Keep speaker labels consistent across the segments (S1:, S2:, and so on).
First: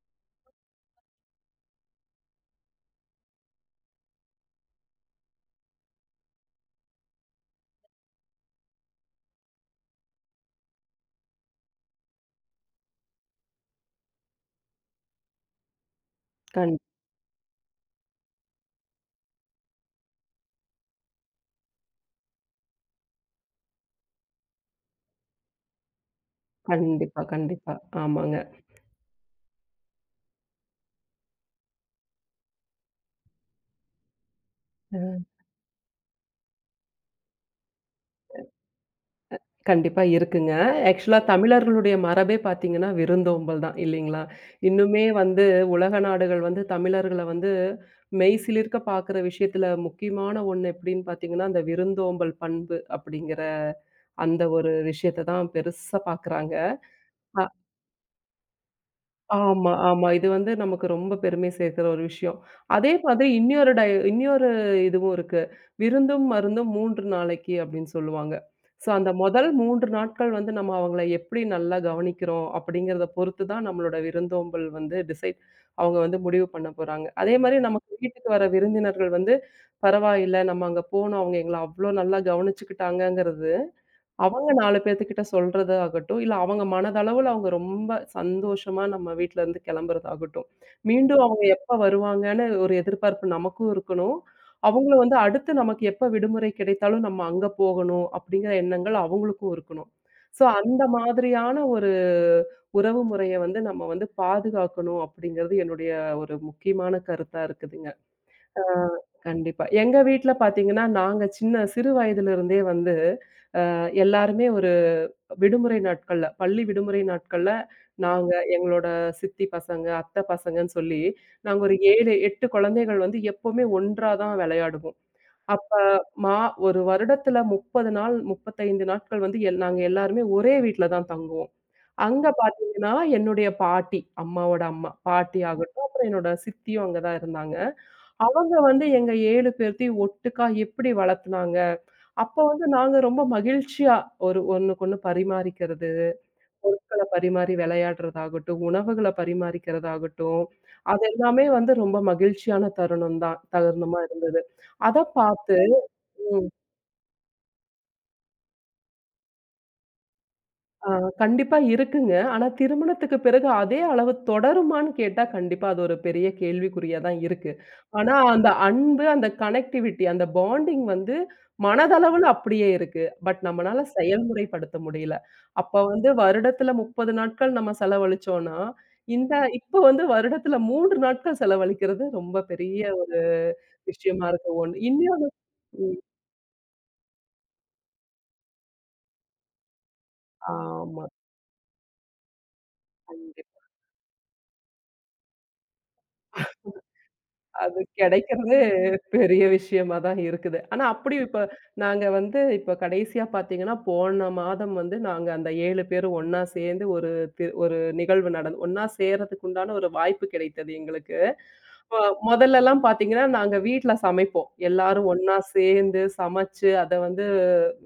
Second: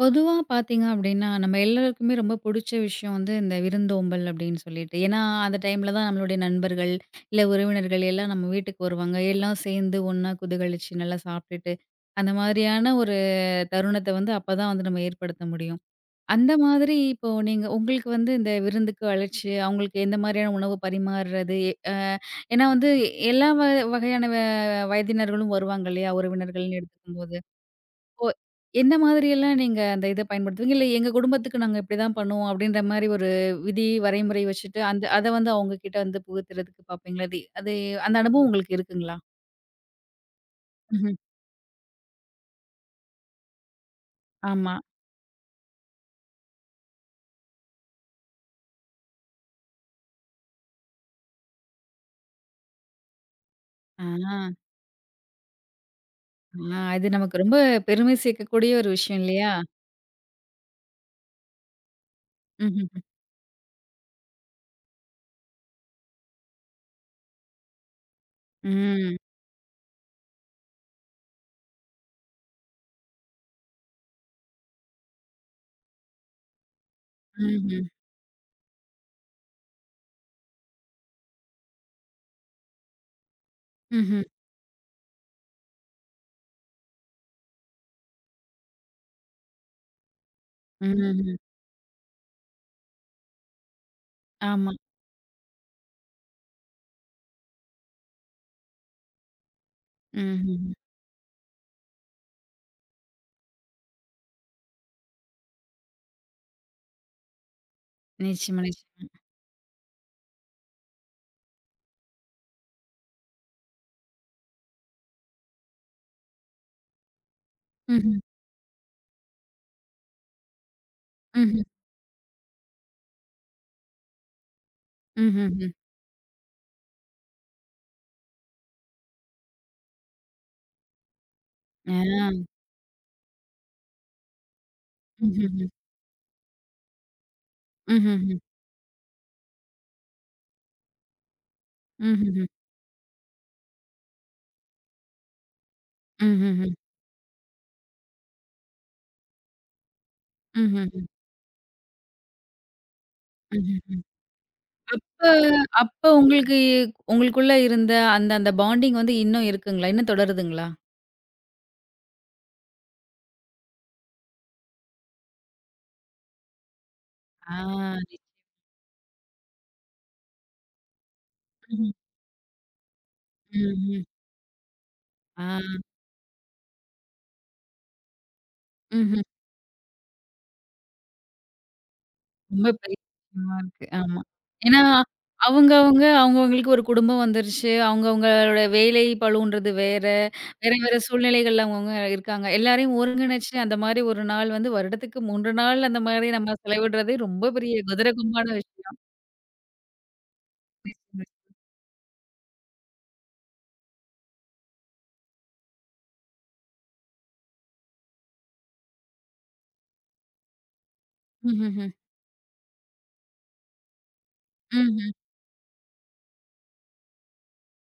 S1: பொதுவா பார்த்தீங்க அப்படின்னா, நம்ம எல்லாருக்குமே ரொம்ப புடிச்ச விஷயம் வந்து இந்த விருந்தோம்பல் அப்படின்னு சொல்லிட்டு. ஏன்னா, அந்த டைம்ல தான் நம்மளுடைய நண்பர்கள், இல்ல உறவினர்கள் எல்லாம் நம்ம வீட்டுக்கு வருவாங்க. எல்லாம் சேர்ந்து ஒண்ணா குதகலிச்சு நல்லா சாப்பிட்டுட்டு, அந்த மாதிரியான ஒரு தருணத்த வந்து அப்பதான் வந்து நம்ம ஏற்படுத்த முடியும். அந்த
S2: கண்
S1: மாதிரி இப்போ நீங்க உங்களுக்கு வந்து இந்த விருந்துக்கு அழைச்சு, அவங்களுக்கு எந்த மாதிரியான உணவு பரிமாறுறது? அ ஏன்னா வந்து எல்லா வ வகையான வயதினர்களும் வருவாங்க இல்லையா? உறவினர்கள்னு
S2: கண்டிப்பா,
S1: எடுத்துக்கும்போது.
S2: கண்டிப்பா.
S1: ஓ!
S2: ஆமாங்க.
S1: என்ன மாதிரியெல்லாம் நீங்க அந்த இத பயன்படுத்துவீங்க? இல்ல எங்க குடும்பத்துக்கு நாங்க இப்படிதான் பண்ணுவோம் அப்படின்ற மாரி ஒரு விதி, வரைமுறை வச்சுட்டு அந்த
S2: அ
S1: அத வந்து அவங்க கிட்ட வந்து புகுத்துறதுக்கு பாப்பீங்களா? அது அது அந்த அனுபவம் உங்களுக்கு இருக்குங்களா?
S2: கண்டிப்பா இருக்குங்க.
S1: ம்ஹ்ம்.
S2: ஆக்சுவலா தமிழர்களுடைய மரபே பார்த்தீங்கன்னா, விருந்தோம்பல் தான் இல்லைங்களா?
S1: ஆமா.
S2: இன்னுமே வந்து உலக நாடுகள் வந்து தமிழர்கள வந்து மெய்சிலிர்க்க பார்க்குற விஷயத்துல முக்கியமான ஒண்ணு எப்படின்னு பார்த்தீங்கன்னா, அந்த விருந்தோம்பல் பண்பு அப்படிங்கிற
S1: ஆ,
S2: அந்த ஒரு விஷயத்த தான் பெருசா பார்க்குறாங்க.
S1: ஆ இது நமக்கு ரொம்ப பெருமை சேர்க்கக்கூடிய ஒரு விஷயம் இல்லையா?
S2: ஆமா, ஆமா. இது வந்து நமக்கு ரொம்ப பெருமை சேர்க்கிற ஒரு விஷயம். அதே
S1: ம்ஹ்ஹ்ம்.
S2: மாதிரி இன்னியொரு இதுவும் இருக்கு. விருந்தும், மருந்தும் 3 நாளைக்கு அப்டின்னு சொல்லுவாங்க. ஸோ அந்த
S1: ம்.
S2: முதல் 3 நாட்கள் வந்து நம்ம அவங்கள எப்படி நல்லா கவனிக்கிறோம் அப்படிங்கிறத பொறுத்து தான் நம்மளோட விருந்தோம்பல் வந்து அவங்க வந்து முடிவு பண்ண போறாங்க. அதே மாரி
S1: ம்ஹ்ம்.
S2: நமக்கு வீட்டுக்கு வர விருந்தினர்கள் வந்து பரவாயில்ல, நம்ம அங்க போனோம் அவங்க எங்கள அவ்ளோ நல்லா கவனிச்சுக்கிட்டாங்கங்கிறது
S1: ம்ஹ்ம்.
S2: அவங்க 4 பேத்துக்கிட்ட சொல்றது ஆகட்டும், இல்ல அவங்க மனதளவுல அவங்க ரொம்ப சந்தோஷமா நம்ம வீட்லருந்து கிளம்புறதாகட்டும். மீண்டும்
S1: ம்ஹ்ம்.
S2: அவங்க எப்ப வருவாங்கன்னு ஒரு எதிர்பார்ப்பு நமக்கும் இருக்கணும்.
S1: ஆமா.
S2: அவங்களும் வந்து அடுத்து நமக்கு எப்ப விடுமுறை கிடைத்தாலும் நம்ம அங்க போகணும் அப்படிங்கிற எண்ணங்கள் அவங்களுக்கும் இருக்கணும். ஸோ
S1: ம்ஹ்ஹ்ம்.
S2: அந்த மாதிரியான ஒரு உறவு முறைய வந்து நம்ம வந்து பாதுகாக்கணும் அப்படிங்கிறது என்னுடைய ஒரு முக்கியமான கருத்தா இருக்குதுங்க.
S1: நிச்சயமா,
S2: ஆ
S1: நிச்சயமா.
S2: கண்டிப்பா. எங்க வீட்ல பார்த்தீங்கன்னா, நாங்க சின்ன சிறு வயதிலிருந்தே வந்து எல்லாருமே விடுமுறை நாட்கள்ல, பள்ளி விடுமுறை நாட்கள்ல,
S1: ம்ஹ்ம்.
S2: நாங்க எங்களோட சித்தி பசங்க, அத்தை பசங்கன்னு சொல்லி, நாங்க
S1: ம்ஹ்ம்.
S2: ஒரு 7, 8 குழந்தைகள் வந்து எப்பவுமே ஒன்றா தான் விளையாடுவோம்.
S1: ம்ஹ்ஹ்ம்.
S2: அப்ப மா ஒரு வருடத்துல 30 நாள், 35 நாட்கள் வந்து நாங்க எல்லாருமே ஒரே வீட்ல தான் தங்குவோம். அங்க
S1: ஆ.
S2: பார்த்தீங்கன்னா, என்னுடைய பாட்டி, அம்மாவோட அம்மா, பாட்டி
S1: ம்ஹ்ஹ்ம்.
S2: ஆகட்டும், அப்புறம் என்னோட சித்தியும் அங்க தான் இருந்தாங்க.
S1: ம்ஹ்ஹ்ம்.
S2: அவங்க வந்து எங்க 7 பேர்த்தையும் ஒட்டுக்கா எப்படி வளர்த்துனாங்க, அப்ப
S1: ம்ஹ்ஹ்ம்.
S2: வந்து நாங்க ரொம்ப மகிழ்ச்சியா ஒரு ஒண்ணுக்கொண்ணு பரிமாறிக்கிறது.
S1: ம்ஹ்ஹ்ம்.
S2: பொருட்கள பரிமாறி விளையாடுறதாகட்டும், உணவுகள பரிமாறிக்கிறதாகட்டும்,
S1: ம்ஹ்ஹ்ம்.
S2: அது
S1: ம்ஹ்ஹ்ம்.
S2: எல்லாமே வந்து ரொம்ப மகிழ்ச்சியான தருணம் தான். தருணமா
S1: ம்ஹ்ஹ்ம்.
S2: இருந்தது. அத பார்த்து.
S1: அப்ப அப்ப
S2: ம்
S1: உங்களுக்குள்ள இருந்த அந்த அந்த பாண்டிங் வந்து இன்னும் இருக்குங்களா? இன்னும் தொடருதுங்களா?
S2: ஆ கண்டிப்பா இருக்குங்க. ஆனா திருமணத்துக்கு பிறகு அதே அளவு தொடருமான்னு கேட்டா, கண்டிப்பா அது ஒரு பெரிய கேள்விக்குறியா தான் இருக்கு.
S1: ஆ நிச்சயமா.
S2: ஆனா அந்த அன்பு, அந்த கனெக்டிவிட்டி, அந்த பாண்டிங் வந்து
S1: ம்.
S2: மனதளவுல அப்படியே இருக்கு. பட் நம்மனால
S1: ம்ஹ்ம்.
S2: செயல்முறைப்படுத்த முடியல.
S1: ஆ.
S2: அப்ப வந்து வருடத்துல 30 நாட்கள் நம்ம செலவழிச்சோம்னா,
S1: ம்ஹ்ம்.
S2: இந்த இப்ப வந்து வருடத்துல 3 நாட்கள் செலவழிக்கிறது ரொம்ப
S1: ரொம்ப
S2: பெரிய
S1: பெரிய
S2: ஒரு
S1: விஷயமா இருக்கு. ஆமா.
S2: விஷயமா இருக்கு. ஒண்ணு
S1: ஏன்னா
S2: இன்னொன்னு.
S1: அவங்க
S2: ம்
S1: அவங்க அவங்கவங்களுக்கு ஒரு குடும்பம் வந்துருச்சு. அவங்கவங்களோட வேலை பளுன்றது வேற. வேற வேற
S2: ஆமா.
S1: சூழ்நிலைகள்ல அவங்கவங்க இருக்காங்க. எல்லாரையும் ஒருங்கிணைச்சு
S2: கண்டிப்பா.
S1: அந்த மாரி ஒரு நாள் வந்து வருடத்துக்கு 3 நாள் அந்த மாரி நம்ம செலவிடுறதே ரொம்ப பெரிய
S2: அது
S1: குதிரகமான
S2: கிடைக்கிறதே
S1: விஷயம்.
S2: பெரிய விஷயமா தான் இருக்குது. ஆனா அப்படி
S1: ம்ஹ்ஹ்ம்.
S2: இப்ப நாங்க வந்து இப்ப கடைசியா பார்த்தீங்கன்னா, போன மாதம் வந்து நாங்க அந்த 7 பேரும் ஒண்ணா சேர்ந்து ஒரு தி ஒரு நிகழ்வு நடந் ஒண்ணா சேர்றதுக்கு உண்டான ஒரு வாய்ப்பு கிடைத்தது எங்களுக்கு.
S1: ம்ஹ்ம்.
S2: அ மொதல்லலாம் பார்த்தீங்கன்னா, நாங்க வீட்ல சமைப்போம்.
S1: ம்ஹ்ம்.
S2: எல்லாரும் ஒண்ணா சேர்ந்து சமைச்சு அத வந்து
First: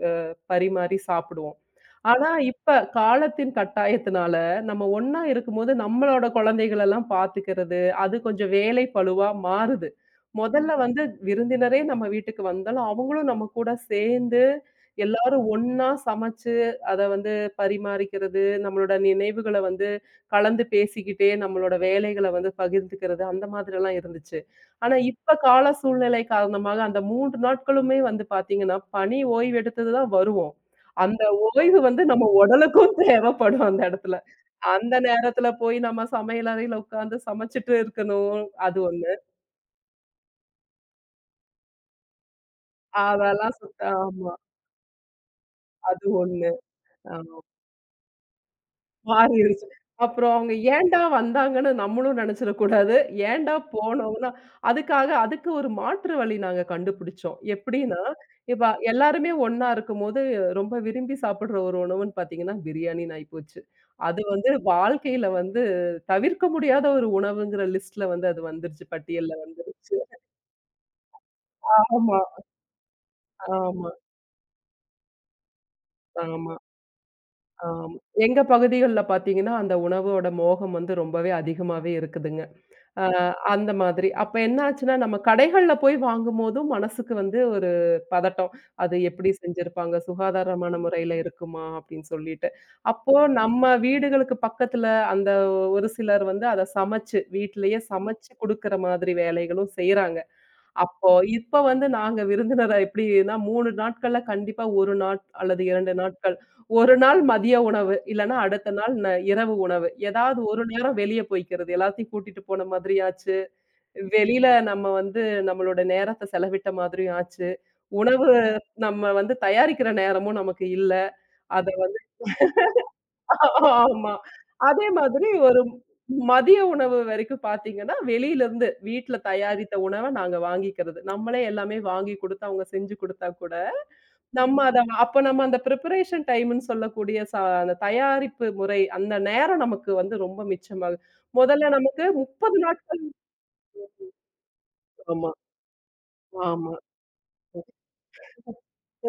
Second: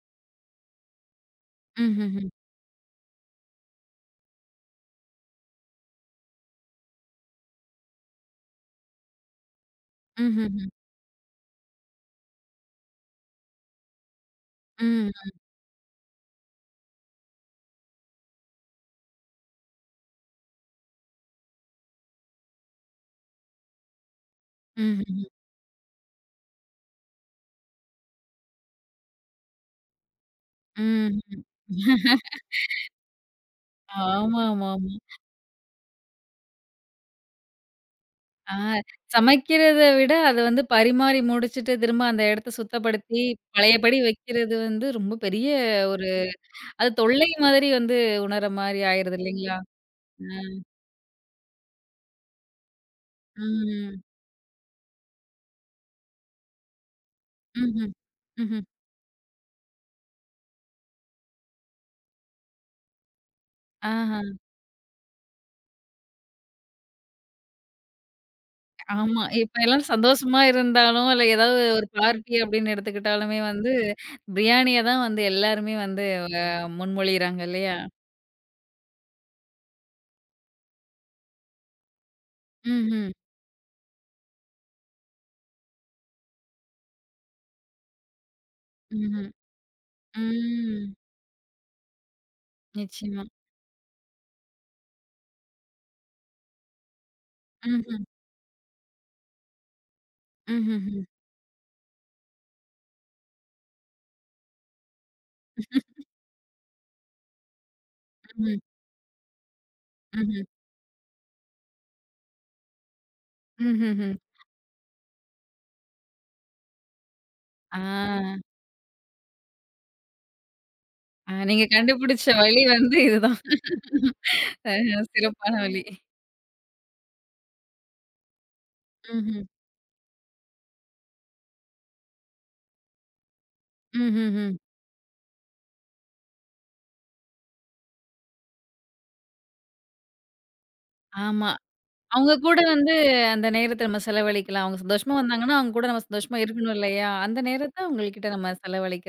S2: அ பரிமாறி சாப்பிடுவோம்.
S1: ம்ஹ்ஹ்ம்.
S2: ஆனா இப்ப காலத்தின் கட்டாயத்தினால, நம்ம ஒண்ணா இருக்கும்போது நம்மளோட குழந்தைகளெல்லாம் பார்த்துக்கிறது, அது கொஞ்சம் வேலை பளுவா மாறுது.
S1: ம்ஹ்ஹ்ம்.
S2: முதல்ல வந்து விருந்தினரே நம்ம வீட்டுக்கு வந்தாலும், அவங்களும் நம்ம கூட சேர்ந்து
S1: ம்.
S2: எல்லாரும் ஒண்ணா சமைச்சு, அத வந்து பரிமாறிக்கிறது, நம்மளோட நினைவுகள வந்து கலந்து பேசிக்கிட்டே நம்மளோட வேலைகள வந்து பகிர்ந்துக்கிறது, அந்த மாதிரிலாம் இருந்துச்சு. ஆனா,
S1: ம்ஹ்ஹ்ம்.
S2: இப்ப கால சூழ்நிலை காரணமாக அந்த 3 நாட்களுமே வந்து பார்த்தீங்கன்னா, பணி ஓய்வு எடுத்தது தான் வருவோம். அந்த
S1: ம்ஹ்ம்.
S2: ஓய்வு வந்து நம்ம உடலுக்கும் தேவைப்படும் அந்த இடத்துல.
S1: ஆமாமாமா.
S2: அந்த நேரத்துல போய் நம்ம சமையல் அறையில உட்கார்ந்து சமைச்சுட்டு இருக்கணும்.
S1: ஆ
S2: அது ஒண்ணு.
S1: சமைக்கிறத விட அத வந்து பரிமாறி முடிச்சுட்டு, திரும்ப அந்த இடத்த சுத்தப்படுத்தி,
S2: அதெல்லாம் சுத்த
S1: பழையபடி
S2: ஆமா.
S1: வைக்கிறது வந்து ரொம்ப பெரிய
S2: அது
S1: ஒரு
S2: ஒண்ணு.
S1: அது தொல்லை
S2: ஆமா.
S1: மாதிரி வந்து உணர மாரி ஆயிருது இல்லைங்களா?
S2: மாறிருச்சு. அப்புறம்
S1: அ.
S2: அவங்க ஏன்டா வந்தாங்கன்னு நம்மளும் நெனச்சிடக் கூடாது. ஏன்டா
S1: ம்.
S2: போனோம்னா அதுக்காக அதுக்கு ஒரு மாற்று வழி நாங்க கண்டுபிடிச்சோம்.
S1: ம்ஹ்ம்.
S2: எப்படின்னா,
S1: ம்ஹ்ம்.
S2: இப்ப எல்லாருமே ஒண்ணா இருக்கும்போது ரொம்ப விரும்பி சாப்பிடுற ஒரு உணவுன்னு பார்த்தீங்கன்னா, பிரியாணின்னு ஆயிப்போச்சு.
S1: ஆஹா.
S2: அது வந்து வாழ்க்கையில வந்து தவிர்க்க முடியாத ஒரு உணவுங்கிற லிஸ்ட்ல வந்து அது வந்துருச்சு.
S1: ஆமா.
S2: பட்டியல்ல
S1: இப்ப எல்லாரும்
S2: வந்துருச்சு.
S1: சந்தோஷமா இருந்தாலும், இல்ல ஏதாவது ஒரு
S2: ஆமா,
S1: பார்ட்டி அப்படின்னு எடுத்துக்கிட்டாலுமே வந்து,
S2: ஆமா.
S1: பிரியாணிய தான் வந்து எல்லாருமே வந்து
S2: ஆமா,
S1: முன்மொழியிறாங்க இல்லையா?
S2: ஆமா. எங்க பகுதிகள்ல பார்த்தீங்கன்னா, அந்த உணவோட மோகம் வந்து ரொம்பவே அதிகமாவே இருக்குதுங்க. அ
S1: ம்ஹ்ம்.
S2: அந்த மாதிரி. அப்ப என்ன ஆச்சுன்னா, நம்ம கடைகள்ல போய் வாங்கும்போதும் மனசுக்கு வந்து ஒரு பதட்டம். அது
S1: ம்ஹ்ம்.
S2: எப்படி செஞ்சிருப்பாங்க? சுகாதாரமான
S1: ம்.
S2: முறையில இருக்குமா? அப்படின்னு சொல்லிட்டு. அப்போ
S1: நிச்சயமா.
S2: நம்ம வீடுகளுக்கு பக்கத்துல அந்த ஒரு சிலர் வந்து அத சமைச்சு, வீட்லயே
S1: ம்ஹ்ம்.
S2: சமைச்சு குடுக்குற மாதிரி வேலைகளும் செய்றாங்க.
S1: ம்ஹ்ஹ்ம்.
S2: அப்போ இப்ப வந்து நாங்க விருந்தினர எப்படின்னா 3 நாட்கள்ல கண்டிப்பா 1 நாள் அல்லது 2 நாட்கள். 1 நாள் மதிய உணவு, இல்லன்னா
S1: ம்ஹ்ம்.
S2: அடுத்த நாள் இரவு உணவு. ஏதாவது
S1: ம்ஹ்ம்.
S2: ஒரு நேரம் வெளிய போய்க்கிறது. எல்லாத்தையும் கூட்டிட்டு போன மாதிரி ஆச்சு.
S1: ம்ஹ்ஹ்ம்.
S2: வெளியில நம்ம வந்து நம்மளோட நேரத்த செலவிட்ட மாதிரியும் ஆச்சு.
S1: ஆ,
S2: உணவு நம்ம வந்து தயாரிக்கிற நேரமும் நமக்கு இல்ல.
S1: ஆ நீங்க
S2: அத
S1: கண்டுபிடிச்ச வழி வந்து இதுதான்.
S2: ஆமா.
S1: அ
S2: அதே மாதிரி
S1: சிறப்பான
S2: ஒரு
S1: வழி.
S2: மதிய உணவு வரைக்கும் பார்த்தீங்கன்னா, வெளியிலருந்து வீட்ல
S1: ம்ஹ்ம்.
S2: தயாரித்த உணவ நாங்க வாங்கிக்கிறது. நம்மளே எல்லாமே வாங்கி குடுத்து, அவங்க செஞ்சு குடுத்தா கூட,
S1: ம்ஹ்ஹ்ம்.
S2: நம்ம அத அப்ப நம்ம அந்த பிரிப்பரேஷன் டைம்ன்னு சொல்லக்கூடிய ச அந்த தயாரிப்பு முறை, அந்த நேரம் நமக்கு வந்து ரொம்ப மிச்சமாகுது.
S1: ஆமா.
S2: முதல்ல நமக்கு
S1: அவங்க
S2: 30
S1: கூட வந்து
S2: நாட்கள்.
S1: அந்த நேரத்த நம்ம செலவழிக்கலாம். அவங்க சந்தோஷமா
S2: ஆமா,
S1: வந்தாங்கன்னா, அவங்க கூட நம்ம சந்தோஷமா
S2: ஆமா.
S1: இருக்கணும் இல்லையா? அந்த நேரத்த அவங்கள்கிட்ட நம்ம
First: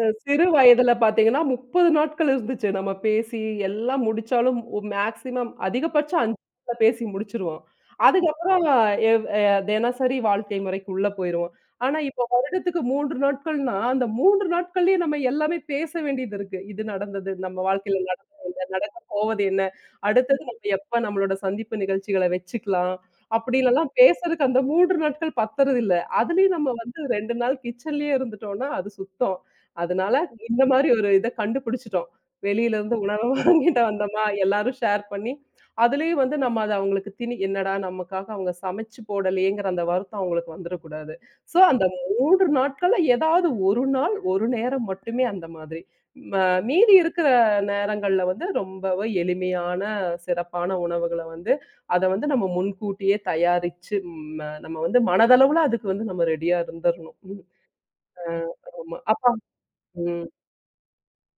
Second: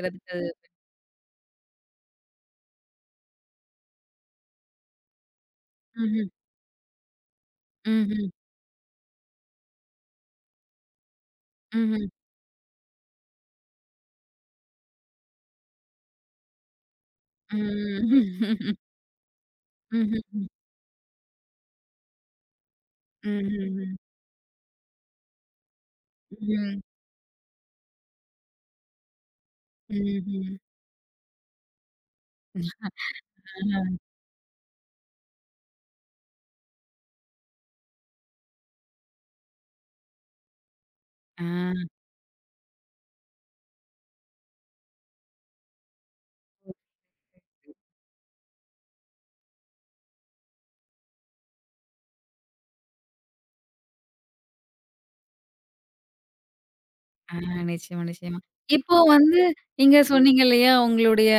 S2: சிறு வயதுல பார்த்தீங்கன்னா, 30 நாட்கள் இருந்துச்சு. நம்ம பேசி எல்லாம் முடிச்சாலும் மேக்ஸிமம் அதிகபட்சம்
S1: ம்ஹ்ம்.
S2: 5 நாள்ல பேசி முடிச்சுருவோம்.
S1: ம்ஹ்ம்.
S2: அதுக்கப்புறம் எவ் அ தினசரி வாழ்க்கை முறைக்கு உள்ள போயிருவோம். ஆனா,
S1: ம்ஹ்ம்.
S2: இப்போ வருடத்துக்கு 3 நாட்கள்னா, அந்த 3 நாட்கள்லயே நம்ம எல்லாமே பேச வேண்டியது இருக்கு. இது நடந்தது, நம்ம வாழ்க்கையில
S1: ம்.
S2: நடந்தது என்ன, நடக்கப் போவது என்ன, அடுத்தது
S1: ம்ஹ்ஹ்ம்.
S2: நம்ம எப்ப நம்மளோட சந்திப்பு நிகழ்ச்சிகள வச்சுக்கலாம்,
S1: ம்ஹ்ஹ்ம்.
S2: அப்படின்னுலாம் பேசுறதுக்கு அந்த 3 நாட்கள் பத்தறதில்ல. அதுலயும் நம்ம
S1: ம்.
S2: வந்து 2 நாள் கிச்சன்லயே இருந்துட்டோம்னா, அது சுத்தம். அதனால
S1: ம்ஹ்ம்.
S2: இந்த மாரி ஒரு இத கண்டுபிடிச்சுட்டோம். வெளியில இருந்து உணவ வாங்கிட்டு
S1: ஆஹ.
S2: வந்தோமா, எல்லாரும் ஷேர் பண்ணி, அதுலயும் வந்து நம்ம அத அவங்களுக்கு என்னடா நமக்காக அவங்க சமைச்சு போடலையேங்கிற அந்த வருத்தம் அவங்களுக்கு வந்துரக்கூடாது.
S1: ஆ.
S2: சோ அந்த 3 நாட்கள்ல ஏதாவது ஒரு நாள், ஒரு நேரம் மட்டுமே அந்த மாதிரி. ம மீதி இருக்கிற நேரங்கள்ல வந்து ரொம்பவே எளிமையான, சிறப்பான உணவுகள வந்து அத வந்து நம்ம முன்கூட்டியே தயாரிச்சு நம்ம வந்து மனதளவுல அதுக்கு வந்து நம்ம ரெடியா இருந்துரணும்.
S1: ஆ
S2: ம்.
S1: நிச்சயமா,
S2: அ
S1: நிச்சயமா. இப்போ
S2: ஆமா. அப்ப.
S1: வந்து நீங்க
S2: ம்.
S1: சொன்னீங்க இல்லையா, உங்களுடைய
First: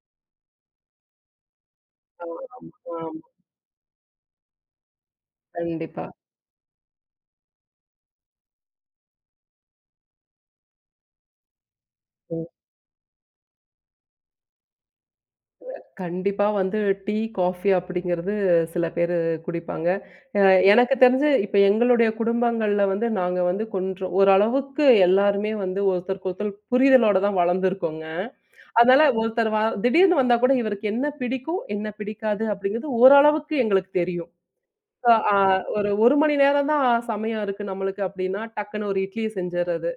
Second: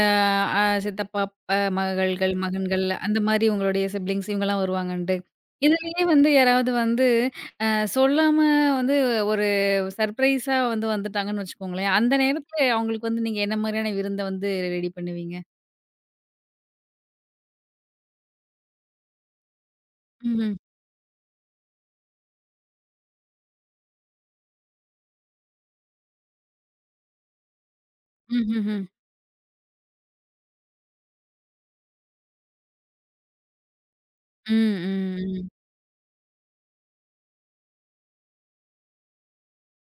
S1: சித்தப்பா மகள்கள்,
S2: ஆமா,
S1: மகன்கள்
S2: ஆமா.
S1: அந்த மாரி உங்களுடைய சிப்லிங்ஸ் இவங்கலாம் வருவாங்கன்ட்டு. இதுலயே
S2: கண்டிப்பா.
S1: வந்து யாராவது வந்து சொல்லாம வந்து ஒரு சர்ப்ரைஸா வந்து வந்துட்டாங்கன்னு வச்சுக்கோங்களேன். அந்த
S2: ம்.
S1: நேரத்துல அவங்களுக்கு வந்து நீங்க என்ன மாரியான விருந்த வந்து ரெடி பண்ணுவீங்க?
S2: கண்டிப்பா வந்து டீ, காஃபி அப்படிங்கிறது சில பேரு குடிப்பாங்க. அ
S1: ம்ஹ்ம்.
S2: எனக்கு தெரிஞ்சு இப்ப எங்களுடைய குடும்பங்கள்ல வந்து நாங்க வந்து கொஞ்சம் ஓரளவுக்கு எல்லாருமே வந்து ஒருத்தருக்கு ஒருத்தர் புரிதலோட தான் வளர்ந்துருக்கோங்க.
S1: ம்ஹ்ஹ்ம்.
S2: அதனால ஒருத்தர் வ திடீர்னு வந்தா கூட இவருக்கு என்ன பிடிக்கும், என்ன பிடிக்காது அப்படிங்கிறது ஓரளவுக்கு எங்களுக்கு தெரியும்.
S1: ம்,
S2: அ
S1: ம்,
S2: ஆ
S1: ம்.
S2: ஒரு 1 மணி நேரம் தான் சமயம் இருக்கு நம்மளுக்கு அப்டின்னா, டக்குன்னு ஒரு இட்லிய செஞ்சர்றது.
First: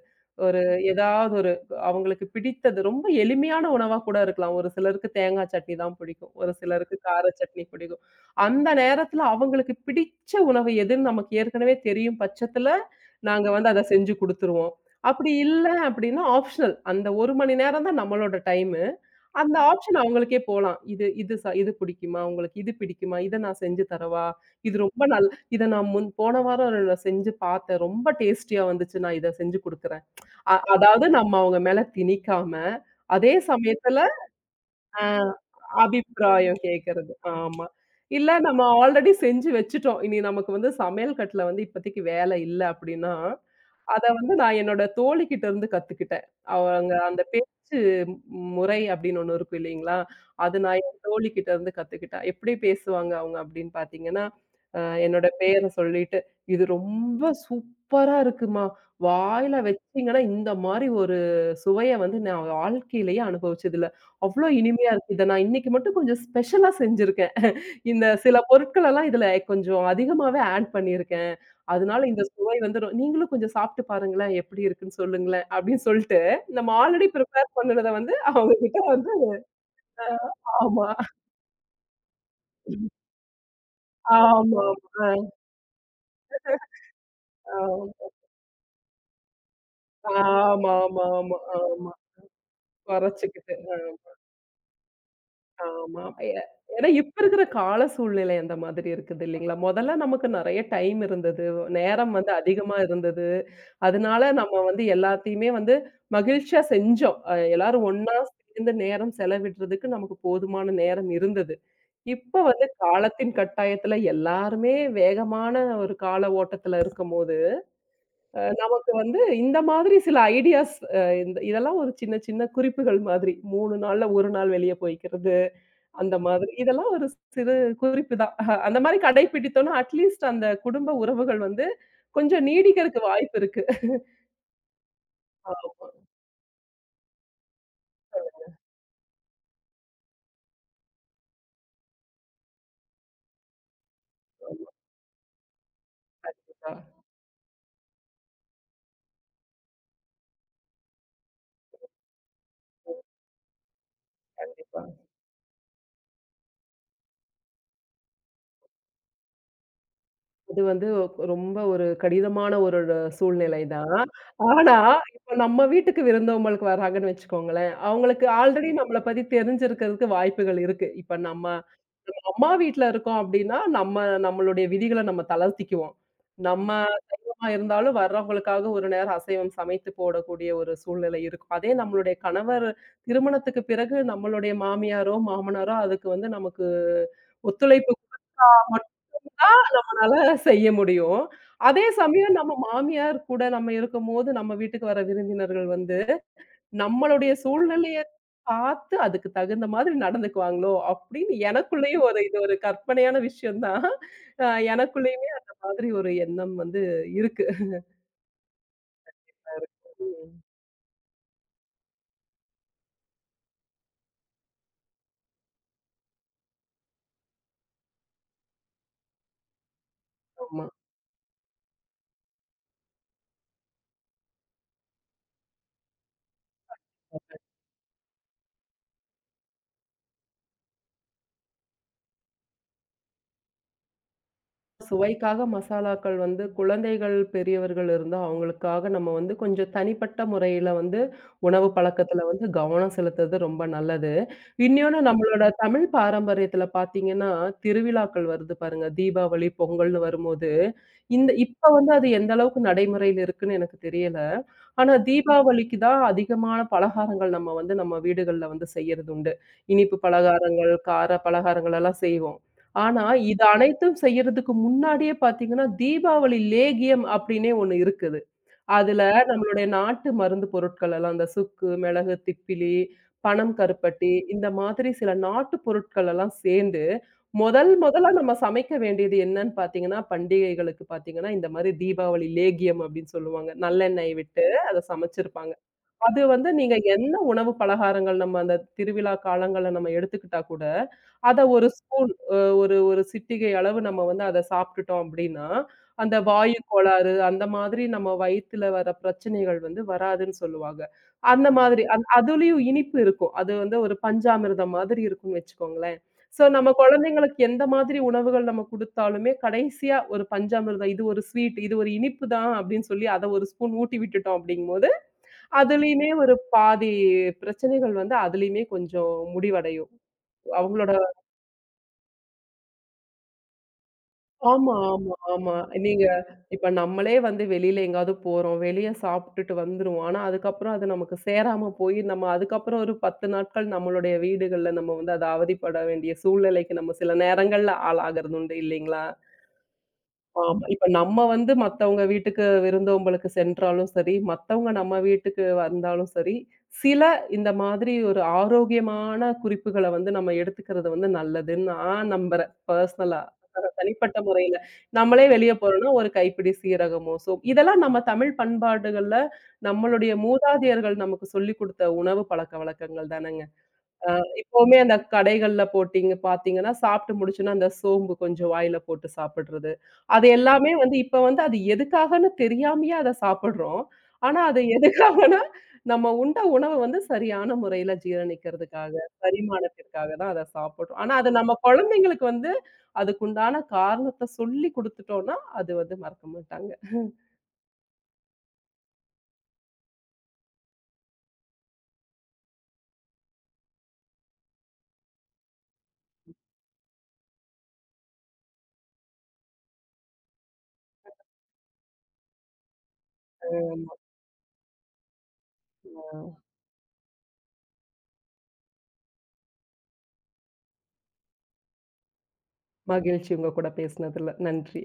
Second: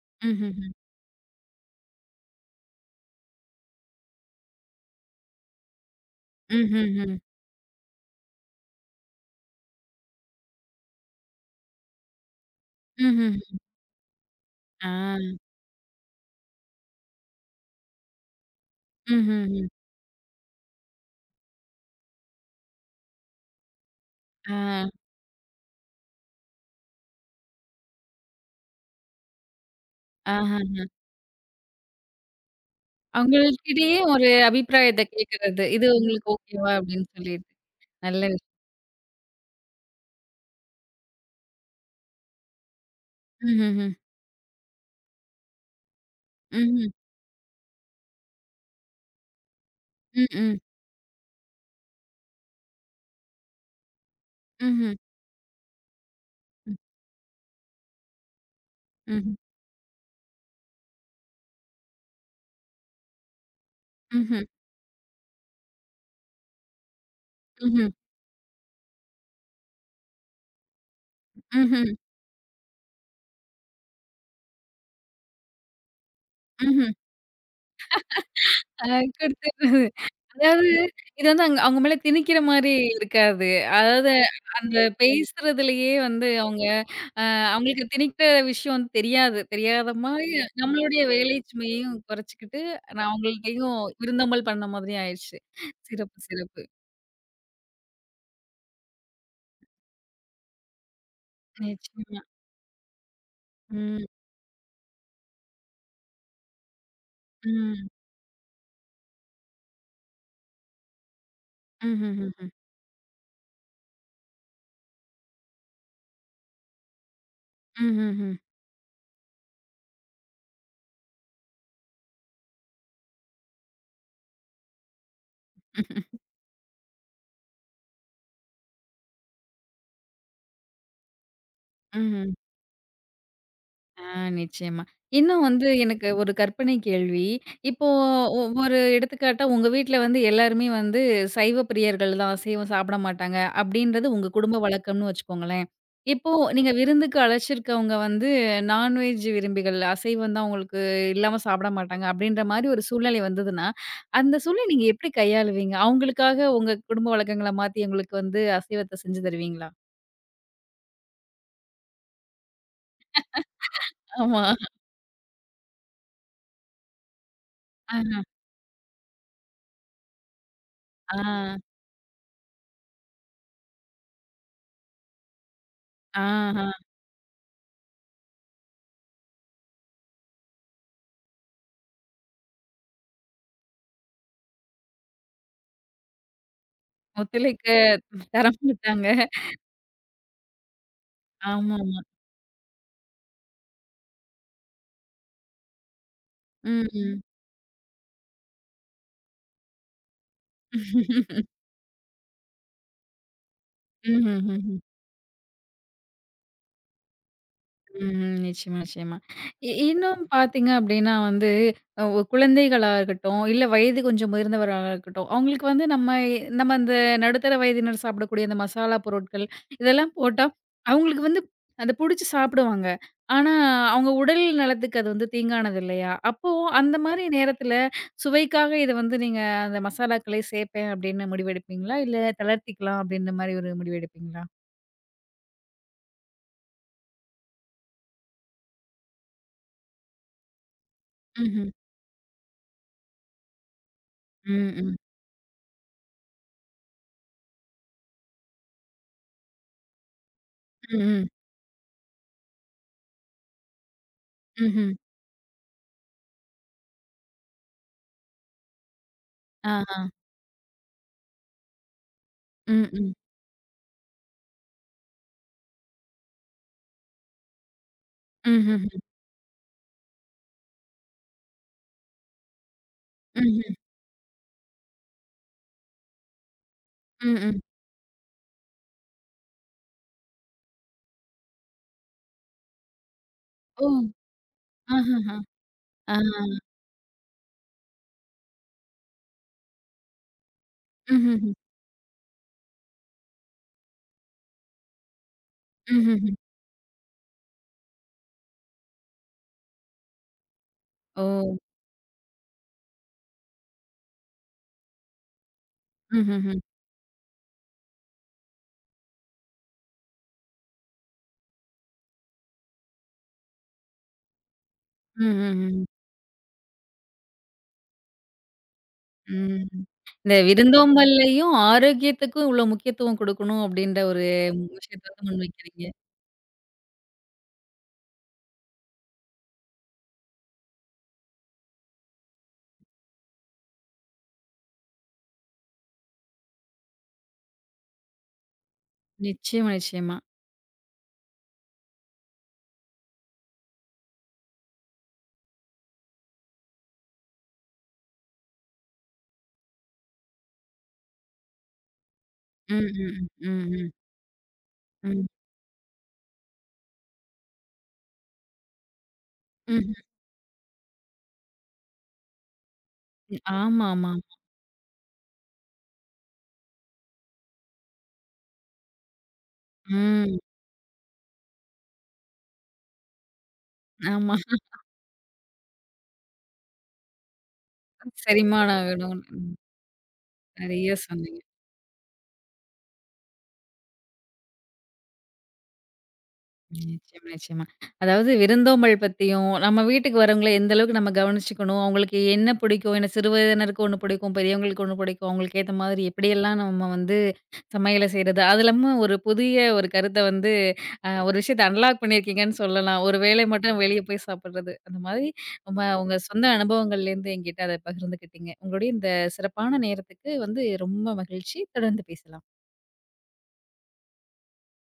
S2: ஒரு
S1: ம்ஹ்ஹ்ம்.
S2: ஏதாவது ஒரு அவங்களுக்கு பிடித்தது ரொம்ப எளிமையான உணவா கூட இருக்கலாம். ஒரு சிலருக்கு தேங்காய் சட்னி தான் பிடிக்கும். ஒரு சிலருக்கு
S1: ம்ஹ்ஹ்ம்.
S2: கார சட்னி பிடிக்கும். அந்த நேரத்துல அவங்களுக்கு பிடிச்ச உணவு எதுன்னு நமக்கு ஏற்கனவே தெரியும் பட்சத்துல,
S1: ம்ஹ்ஹ்ம்.
S2: நாங்க வந்து அத செஞ்சு குடுத்துருவோம்.
S1: ஆ.
S2: அப்படி இல்ல அப்டின்னா ஆப்ஷனல். அந்த 1 மணி நேரம் தான் நம்மளோட டைமு. அந்த
S1: ம்ஹ்ஹ்ம்.
S2: ஆப்ஷன் அவங்களுக்கே போலாம். இது இது ச இது பிடிக்குமா? உங்களுக்கு இது பிடிக்குமா? இத நான் செஞ்சு தரவா?
S1: ஆ.
S2: இது ரொம்ப நல் இத நான் முன் போன வாரம் நான் செஞ்சு பார்த்தேன். ரொம்ப டேஸ்டியா வந்துச்சு. நான் இத செஞ்சு குடுக்குறேன்.
S1: ஆஹ.
S2: அதாவது நம்ம அவங்க மேல திணிக்காம, அதே
S1: அவங்களுக்கிடையே
S2: சமயத்துல
S1: ஒரு அபிப்பிராயத்த
S2: அ
S1: கேட்கறது. இது உங்களுக்கு
S2: அபிப்பிராயம்
S1: ஓகேவா? அப்படின்னு
S2: கேட்கறது.
S1: சொல்லிட்டு.
S2: ஆமா.
S1: நல்ல
S2: இல்ல
S1: விஷயம்.
S2: நம்ம ஆல்ரெடி செஞ்சு வச்சுட்டோம். இனி நமக்கு வந்து சமையல் கட்டுல வந்து இப்போதைக்கு வேலை இல்ல அப்படின்னா,
S1: ம்ஹ்ஹ்ம்.
S2: அத வந்து நான் என்னோட தோழிகிட்ட இருந்து கத்துக்கிட்டேன்.
S1: ம்ஹ்ம்.
S2: அவங்க அந்த பேச்சு முறை அப்படின்னு ஒண்ணு இருக்கும் இல்லைங்களா? அது
S1: ம்ம்.
S2: நான் என் தோழிகிட்ட இருந்து கத்துக்கிட்டேன். எப்படி பேசுவாங்க அவங்க அப்படின்னு பார்த்தீங்கன்னா,
S1: ம்ஹ்ம்.
S2: என்னோட பேர சொல்லிட்டு, "இது
S1: ம்.
S2: ரொம்ப சூப்பரா இருக்கும்மா.
S1: ம்ஹ்ம்.
S2: வாயில வச்சீங்கன்னா இந்த மாரி ஒரு சுவைய வந்து நான் வாழ்க்கையிலேயே அனுபவிச்சது இல்ல.
S1: ம்ஹ்ம்.
S2: அவ்ளோ இனிமையா இருக்கு. இத நான் இன்னைக்கு மட்டும் கொஞ்சம் ஸ்பெஷலா செஞ்சிருக்கேன்."
S1: ம்ஹ்ம்.
S2: இந்த சில பொருட்கள் எல்லாம் இதுல கொஞ்சம் அதிகமாவே ஆட் பண்ணியிருக்கேன்.
S1: ம்ஹ்ம்.
S2: அதனால இந்த சுவை வந்து ரொ நீங்களும் கொஞ்சம் சாப்பிட்டு பாருங்களேன், எப்படி இருக்குன்னு சொல்லுங்களேன் அப்படின்னு சொல்லிட்டு, நம்ம
S1: ம்ஹ்ம்.
S2: ஆல்ரெடி பிரிப்பேர் பண்ணுனத வந்து அவங்க கிட்ட
S1: அ
S2: வந்து.
S1: குடுத்துறது.
S2: அ
S1: அதாவது
S2: ஆமா.
S1: இது வந்து அங்க அவங்க மேல திணிக்கிற மாரி இருக்காது. அதாவது
S2: ஆமாமா.
S1: அந்த பேசுறதுலயே வந்து அவங்க அ அவங்களுக்கு
S2: ஆமா.
S1: திணிக்கிற விஷயம் வந்து தெரியாது. தெரியாத மாரி நம்மளுடைய
S2: ஆமாமா,
S1: வேலை
S2: ஆமா, ஆமா.
S1: சுமையையும் குறைச்சுக்கிட்டு நான்
S2: கொறச்சுக்கிட்டு.
S1: அவங்கள்ட்டயும் விருந்தோம்பல் பண்ண மாதிரி ஆயிடுச்சு.
S2: ஆமா.
S1: சிறப்பு,
S2: எ
S1: சிறப்பு.
S2: ஏன்னா இப்ப இருக்கிற கால சூழ்நிலை அந்த மாதிரி இருக்குது இல்லைங்களா? மொதல்ல நமக்கு நெறைய டைம் இருந்தது. நேரம்
S1: நிச்சயமா.
S2: வந்து அதிகமா இருந்தது.
S1: ம்,
S2: அதனால நம்ம வந்து எல்லாத்தையுமே வந்து மகிழ்ச்சியா செஞ்சோம். எல்லாரும்
S1: ம்.
S2: ஒண்ணா சேர்ந்து நேரம் செலவிடுறதுக்கு நமக்கு போதுமான நேரம் இருந்தது. இப்ப
S1: ம்ஹ்ஹ்ஹ்ம்.
S2: வந்து காலத்தின் கட்டாயத்துல எல்லாருமே வேகமான ஒரு கால ஓட்டத்துல இருக்கும்போது,
S1: ம்ஹ்ஹ்ம்.
S2: நமக்கு வந்து இந்த மாதிரி சில ஐடியாஸ் இந்த இதெல்லாம் ஒரு சின்ன சின்ன குறிப்புகள் மாதிரி. 3 நாள்ல 1 நாள் வெளிய போய்க்கிறது. அந்த மாதிரி. இதெல்லாம் ஒரு சிறு குறிப்பு தான். அந்த மாரி கடைப்பிடித்தோம்னா, அட்லீஸ்ட் அந்த குடும்ப உறவுகள் வந்து
S1: ம்ஹ்ம்.
S2: கொஞ்சம் நீடிக்கிறதுக்கு வாய்ப்பு இருக்கு.
S1: ஆ நிச்சயமா. இன்னும் வந்து
S2: ஆமா.
S1: எனக்கு ஒரு கற்பனை கேள்வி. இப்போ ஒவ்வொரு எடுத்துக்காட்டா உங்க வீட்ல வந்து எல்லாருமே வந்து சைவ பிரியர்கள் தான். அசைவம் சாப்பிட மாட்டாங்க. அப்படின்றது உங்க குடும்ப
S2: கண்டிப்பா,
S1: வழக்கம்னு வச்சுக்கோங்களேன். இப்போ நீங்க விருந்துக்கு அழைச்சிருக்கவங்க வந்து நான்வெஜ் விரும்பிகள். அசைவம் தான் உங்களுக்கு இல்லாம சாப்பிட மாட்டாங்க. அப்படின்ற மாரி ஒரு சூழ்நிலை வந்ததுன்னா, அந்த சூழ்நிலை
S2: கண்டிப்பா.
S1: நீங்க எப்படி கையாளுவீங்க? அவங்களுக்காக உங்க குடும்ப வழக்கங்கள மாத்தி அவங்களுக்கு வந்து அசைவத்த செஞ்சு தருவீங்களா?
S2: இது வந்து ரொம்ப ஒரு கடினமான ஒரு சூழ்நிலை தான்.
S1: ஆமா.
S2: ஆனா, இப்ப நம்ம வீட்டுக்கு விருந்தோம்பலுக்கு வராங்கன்னு வச்சுக்கோங்களேன்,
S1: அ,
S2: அவங்களுக்கு ஆல்ரெடி நம்மள பத்தி தெரிஞ்சிருக்கிறதுக்கு வாய்ப்புகள் இருக்கு.
S1: ஆ,
S2: இப்ப நம்ம நம்ம அம்மா வீட்ல இருக்கோம் அப்டின்னா, நம்மளுடைய விதிகள நம்ம தளர்த்திக்குவோம்.
S1: ஆஹா.
S2: நம்ம ஆ, இருந்தாலும் வர்றவங்களுக்காக ஒரு நேரம் அசைவம் சமைத்து போடக்கூடிய ஒரு சூழ்நிலை இருக்கும். அதே நம்மளுடைய கணவர் திருமணத்துக்கு பிறகு நம்மளுடைய மாமியாரோ, மாமனாரோ அதுக்கு வந்து நமக்கு
S1: ஒத்துழைக்க
S2: ஒத்துழைப்பு
S1: தரமாட்டாங்க.
S2: மட்டும் தான் அதனால செய்ய முடியும். அதே
S1: ஆமாமா.
S2: சமயம் நம்ம மாமியார் கூட நம்ம இருக்கும்போது, நம்ம வீட்டுக்கு வர விருந்தினர்கள் வந்து
S1: ம். ம்.
S2: நம்மளுடைய சூழ்நிலைய பார்த்து அதுக்கு தகுந்த மாதிரி நடந்துக்குவாங்களோ! அப்படின்னு எனக்குள்ளேயும் ஒரு இது ஒரு கற்பனையான விஷயம் தான். அ
S1: ம்ஹ்ஹ்ம்.
S2: எனக்குள்ளேயுமே அந்த மாதிரி ஒரு எண்ணம் வந்து இருக்கு.
S1: ம்ஹ்ம். நிச்சயமா, நிச்சயமா. இன்னும் பார்த்தீங்க அப்படின்னா வந்து, அ ஒ குழந்தைகளா இருக்கட்டும், இல்ல வயது கொஞ்சம் முதிர்ந்தவரா இருக்கட்டும், அவங்களுக்கு வந்து நம்ம நம்ம அந்த நடுத்தர வயதினர் சாப்பிடக்கூடிய அந்த மசாலா பொருட்கள், இதெல்லாம் போட்டா
S2: ஆமா.
S1: அவங்களுக்கு வந்து அத புடிச்சு சாப்பிடுவாங்க. ஆனா, அவங்க உடல் நலத்துக்கு அது வந்து தீங்கானது இல்லையா? அப்போ அந்த மாரி நேரத்தில சுவைக்காக இத வந்து நீங்க அந்த மசாலாக்களே சேர்ப்பேன் அப்படின்னு முடிவெடுப்பீங்களா? இல்ல தளர்த்திக்கலாம் அப்படின்ற மாரி ஒரு முடிவு எடுப்பீங்களா?
S2: சுவைக்காக மசாலாக்கள் வந்து குழந்தைகள், பெரியவர்கள் இருந்தா அவங்களுக்காக நம்ம வந்து கொஞ்சம் தனிப்பட்ட முறையில வந்து உணவு
S1: ம்ஹ்ம்.
S2: பழக்கத்துல வந்து கவனம் செலுத்துறது ரொம்ப நல்லது.
S1: ம், ம்.
S2: இன்னொன்னு நம்மளோட தமிழ் பாரம்பரியத்துல பார்த்தீங்கன்னா, திருவிழாக்கள் வருது பாருங்க. தீபாவளி, பொங்கல்னு வரும்போது
S1: ம், ம்.
S2: இப்ப வந்து அது எந்த அளவுக்கு நடைமுறையில இருக்குன்னு எனக்கு தெரியல.
S1: ம்ஹ்ம்.
S2: ஆனா ம். தீபாவளிக்கு தான் அதிகமான பலகாரங்கள் நம்ம வந்து நம்ம வீடுகள்ல வந்து செய்யறது உண்டு.
S1: ஆஹ.
S2: இனிப்பு பலகாரங்கள், கார பலகாரங்கள் எல்லாம் செய்வோம்.
S1: హ్మ్.
S2: ஆனா
S1: హ్మ్.
S2: இது அனைத்தும் செய்யறதுக்கு முன்னாடியே பார்த்தீங்கன்னா, தீபாவளி லேகியம் அப்டின்னே ஒண்ணு இருக்கு.
S1: హుహుహు.
S2: அதுல நம்மளுடைய நாட்டு மருந்து பொருட்கள் எல்லாம், இந்த சுக்கு, மிளகு, திப்பிலி, பனம்
S1: హుహు.
S2: கருப்பட்டி இந்த மாதிரி சில நாட்டு பொருட்கள் எல்லாம் சேர்ந்து,
S1: హ్మ్. హ్మ్.
S2: முதல் முதலா நம்ம சமைக்க வேண்டியது என்னன்னு பார்த்தீங்கன்னா, பண்டிகைகளுக்கு பார்த்தீங்கன்னா, இந்த மாரி தீபாவளி லேகியம் அப்படின்னு சொல்லுவாங்க.
S1: ఓహ్!
S2: நல்லெண்ணெய் விட்டு அத
S1: ఆహాహా!
S2: சமைச்சிருப்பாங்க.
S1: ఆ!
S2: அது வந்து நீங்க என்ன உணவு பலகாரங்கள் நம்ம அந்த திருவிழா காலங்கள்ல நம்ம எடுத்துக்கிட்டா கூட, அத
S1: హుహుహు.
S2: ஒரு ஸ்பூன் அ ஒரு ஒரு சிட்டிகை அளவு நம்ம வந்து அத சாப்பிட்டுட்டோம் அப்படின்னா, அந்த
S1: హుహుహు.
S2: வாயு கோளாறு அந்த மாதிரி நம்ம வயித்துல வர பிரச்சனைகள் வந்து வராதுன்னு சொல்லுவாங்க.
S1: ஓ!
S2: அந்த மாதிரி அதுலயும் இனிப்பு இருக்கும். அது வந்து ஒரு பஞ்சாமிர்தம் மாதிரி இருக்கும்னு வச்சுக்கோங்களேன். ஸோ
S1: ஹுஹுஹு.
S2: நம்ம குழந்தைங்களுக்கு எந்த மாதிரி உணவுகள் நம்ம குடுத்தாலுமே கடைசியா ஒரு பஞ்சாமிர்தம், இது ஒரு ஸ்வீட், இது ஒரு இனிப்பு தான் அப்படின்னு சொல்லி அத ஒரு ஸ்பூன் ஊட்டி விட்டுட்டோம் அப்படிங்கும்போது,
S1: ம்ஹ்ஹும்.
S2: அதுலயுமே ஒரு பாதி பிரச்சனைகள் வந்து அதுலயுமே கொஞ்சம்
S1: ம்.
S2: முடிவடையும்.
S1: இந்த
S2: அவங்களோட.
S1: விருந்தோம்பல்லையும், ஆரோக்கியத்துக்கும் இவ்ளோ முக்கியத்துவம் குடுக்கணும் அப்டின்ற ஒரு
S2: ஆமா,
S1: விஷயத்த
S2: ஆமா,
S1: வந்து
S2: ஆமா.
S1: முன்வைக்கிறீங்க.
S2: நீங்க இப்ப நம்மளே வந்து வெளியில எங்கேயாவது போறோம். வெளிய சாப்பிட்டுட்டு வந்துருவோம். ஆனா, அதுக்கப்புறம் அது நமக்கு சேராம போய், நம்ம அதுக்கப்புறம் ஒரு 10 நாட்கள் நம்மளுடைய வீடுகள்ல நம்ம வந்து அத அவதிப்பட வேண்டிய சூழ்நிலைக்கு நம்ம சில நேரங்கள்ல ஆளாகறது உண்டு இல்லைங்களா?
S1: நிச்சயமா, நிச்சயமா.
S2: ஆமா. இப்ப நம்ம வந்து மத்தவங்க வீட்டுக்கு விருந்தோம்பலுக்கு சென்றாலும் சரி, மத்தவங்க நம்ம வீட்டுக்கு வந்தாலும் சரி, சில இந்த மாதிரி ஒரு ஆரோக்கியமான குறிப்புகள வந்து நம்ம எடுத்துக்கிறது வந்து நல்லதுன்னு நான் நம்புறேன்.
S1: ம்.
S2: பர்சனலா.
S1: ம். ம். ம்.
S2: தனிப்பட்ட முறையில.
S1: ம்.
S2: நம்மளே வெளிய போறோம்னா ஒரு கைப்பிடி சீரகமோ, சோ இதெல்லாம் நம்ம தமிழ் பண்பாடுகள்ல
S1: ம்ஹ்ம்.
S2: நம்மளுடைய மூதாதையர்கள் நமக்கு சொல்லிக் குடுத்த உணவு பழக்கவழக்கங்கள் தானங்க. அ
S1: ஆமாமா.
S2: இப்பவுமே அந்த கடைகள்ல போட்டீங்க பார்த்தீங்கன்னா, சாப்பிட்டு முடிச்சோன அந்த சோம்பு கொஞ்சம் வாயில போட்டு சாப்பிடுறது. அது
S1: ம்.
S2: எல்லாமே வந்து இப்ப வந்து அது எதுக்காகன்னு தெரியாமயே அத சாப்பிடுறோம்.
S1: ஆமா.
S2: ஆனா அது எதுக்காகன்னா, நம்ம உண்ட உணவு வந்து சரியான முறையில
S1: செரிமானம்
S2: ஜீரணிக்கிறதுக்காக,
S1: ஆகணும். ம்.
S2: பரிமாணத்திற்காக தான் அத
S1: நெறைய
S2: சாப்பிடுறோம். ஆனா அது
S1: சொன்னீங்க.
S2: நம்ம குழந்தைங்களுக்கு வந்து அதுக்குண்டான காரணத்த சொல்லி குடுத்துட்டோம்னா, அது வந்து மறக்க மாட்டாங்க.
S1: நிச்சயமா, நிச்சயமா. அதாவது விருந்தோம்பல் பத்தியும், நம்ம வீட்டுக்கு வரவங்கள எந்த அளவுக்கு நம்ம கவனிச்சுக்கணும், அவங்களுக்கு என்ன பிடிக்கும், ஏன்னா சிறு வயதினருக்கு ஒண்ணு பிடிக்கும், பெரியவங்களுக்கு ஒண்ணு பிடிக்கும், அவங்களுக்கு ஏத்த மாதிரி எப்படியெல்லாம் நம்ம வந்து சமையல செய்றது. அது இல்லாம ஒரு புதிய ஒரு கருத்த வந்து ஒரு விஷயத்த அன்லாக் பண்ணியிருக்கீங்கன்னு சொல்லலாம். ஒரு வேளை மட்டும்
S2: அ
S1: வெளிய போய் சாப்பிடுறது. அந்த மாதிரி நம்ம உங்க சொந்த அனுபவங்கள்லேருந்து என்கிட்ட அத பகிர்ந்துக்கிட்டீங்க. உங்களுடைய இந்த சிறப்பான நேரத்துக்கு வந்து ரொம்ப மகிழ்ச்சி. தொடர்ந்து பேசலாம்.
S2: மகிழ்ச்சி உங்க கூட பேசினதுல. நன்றி.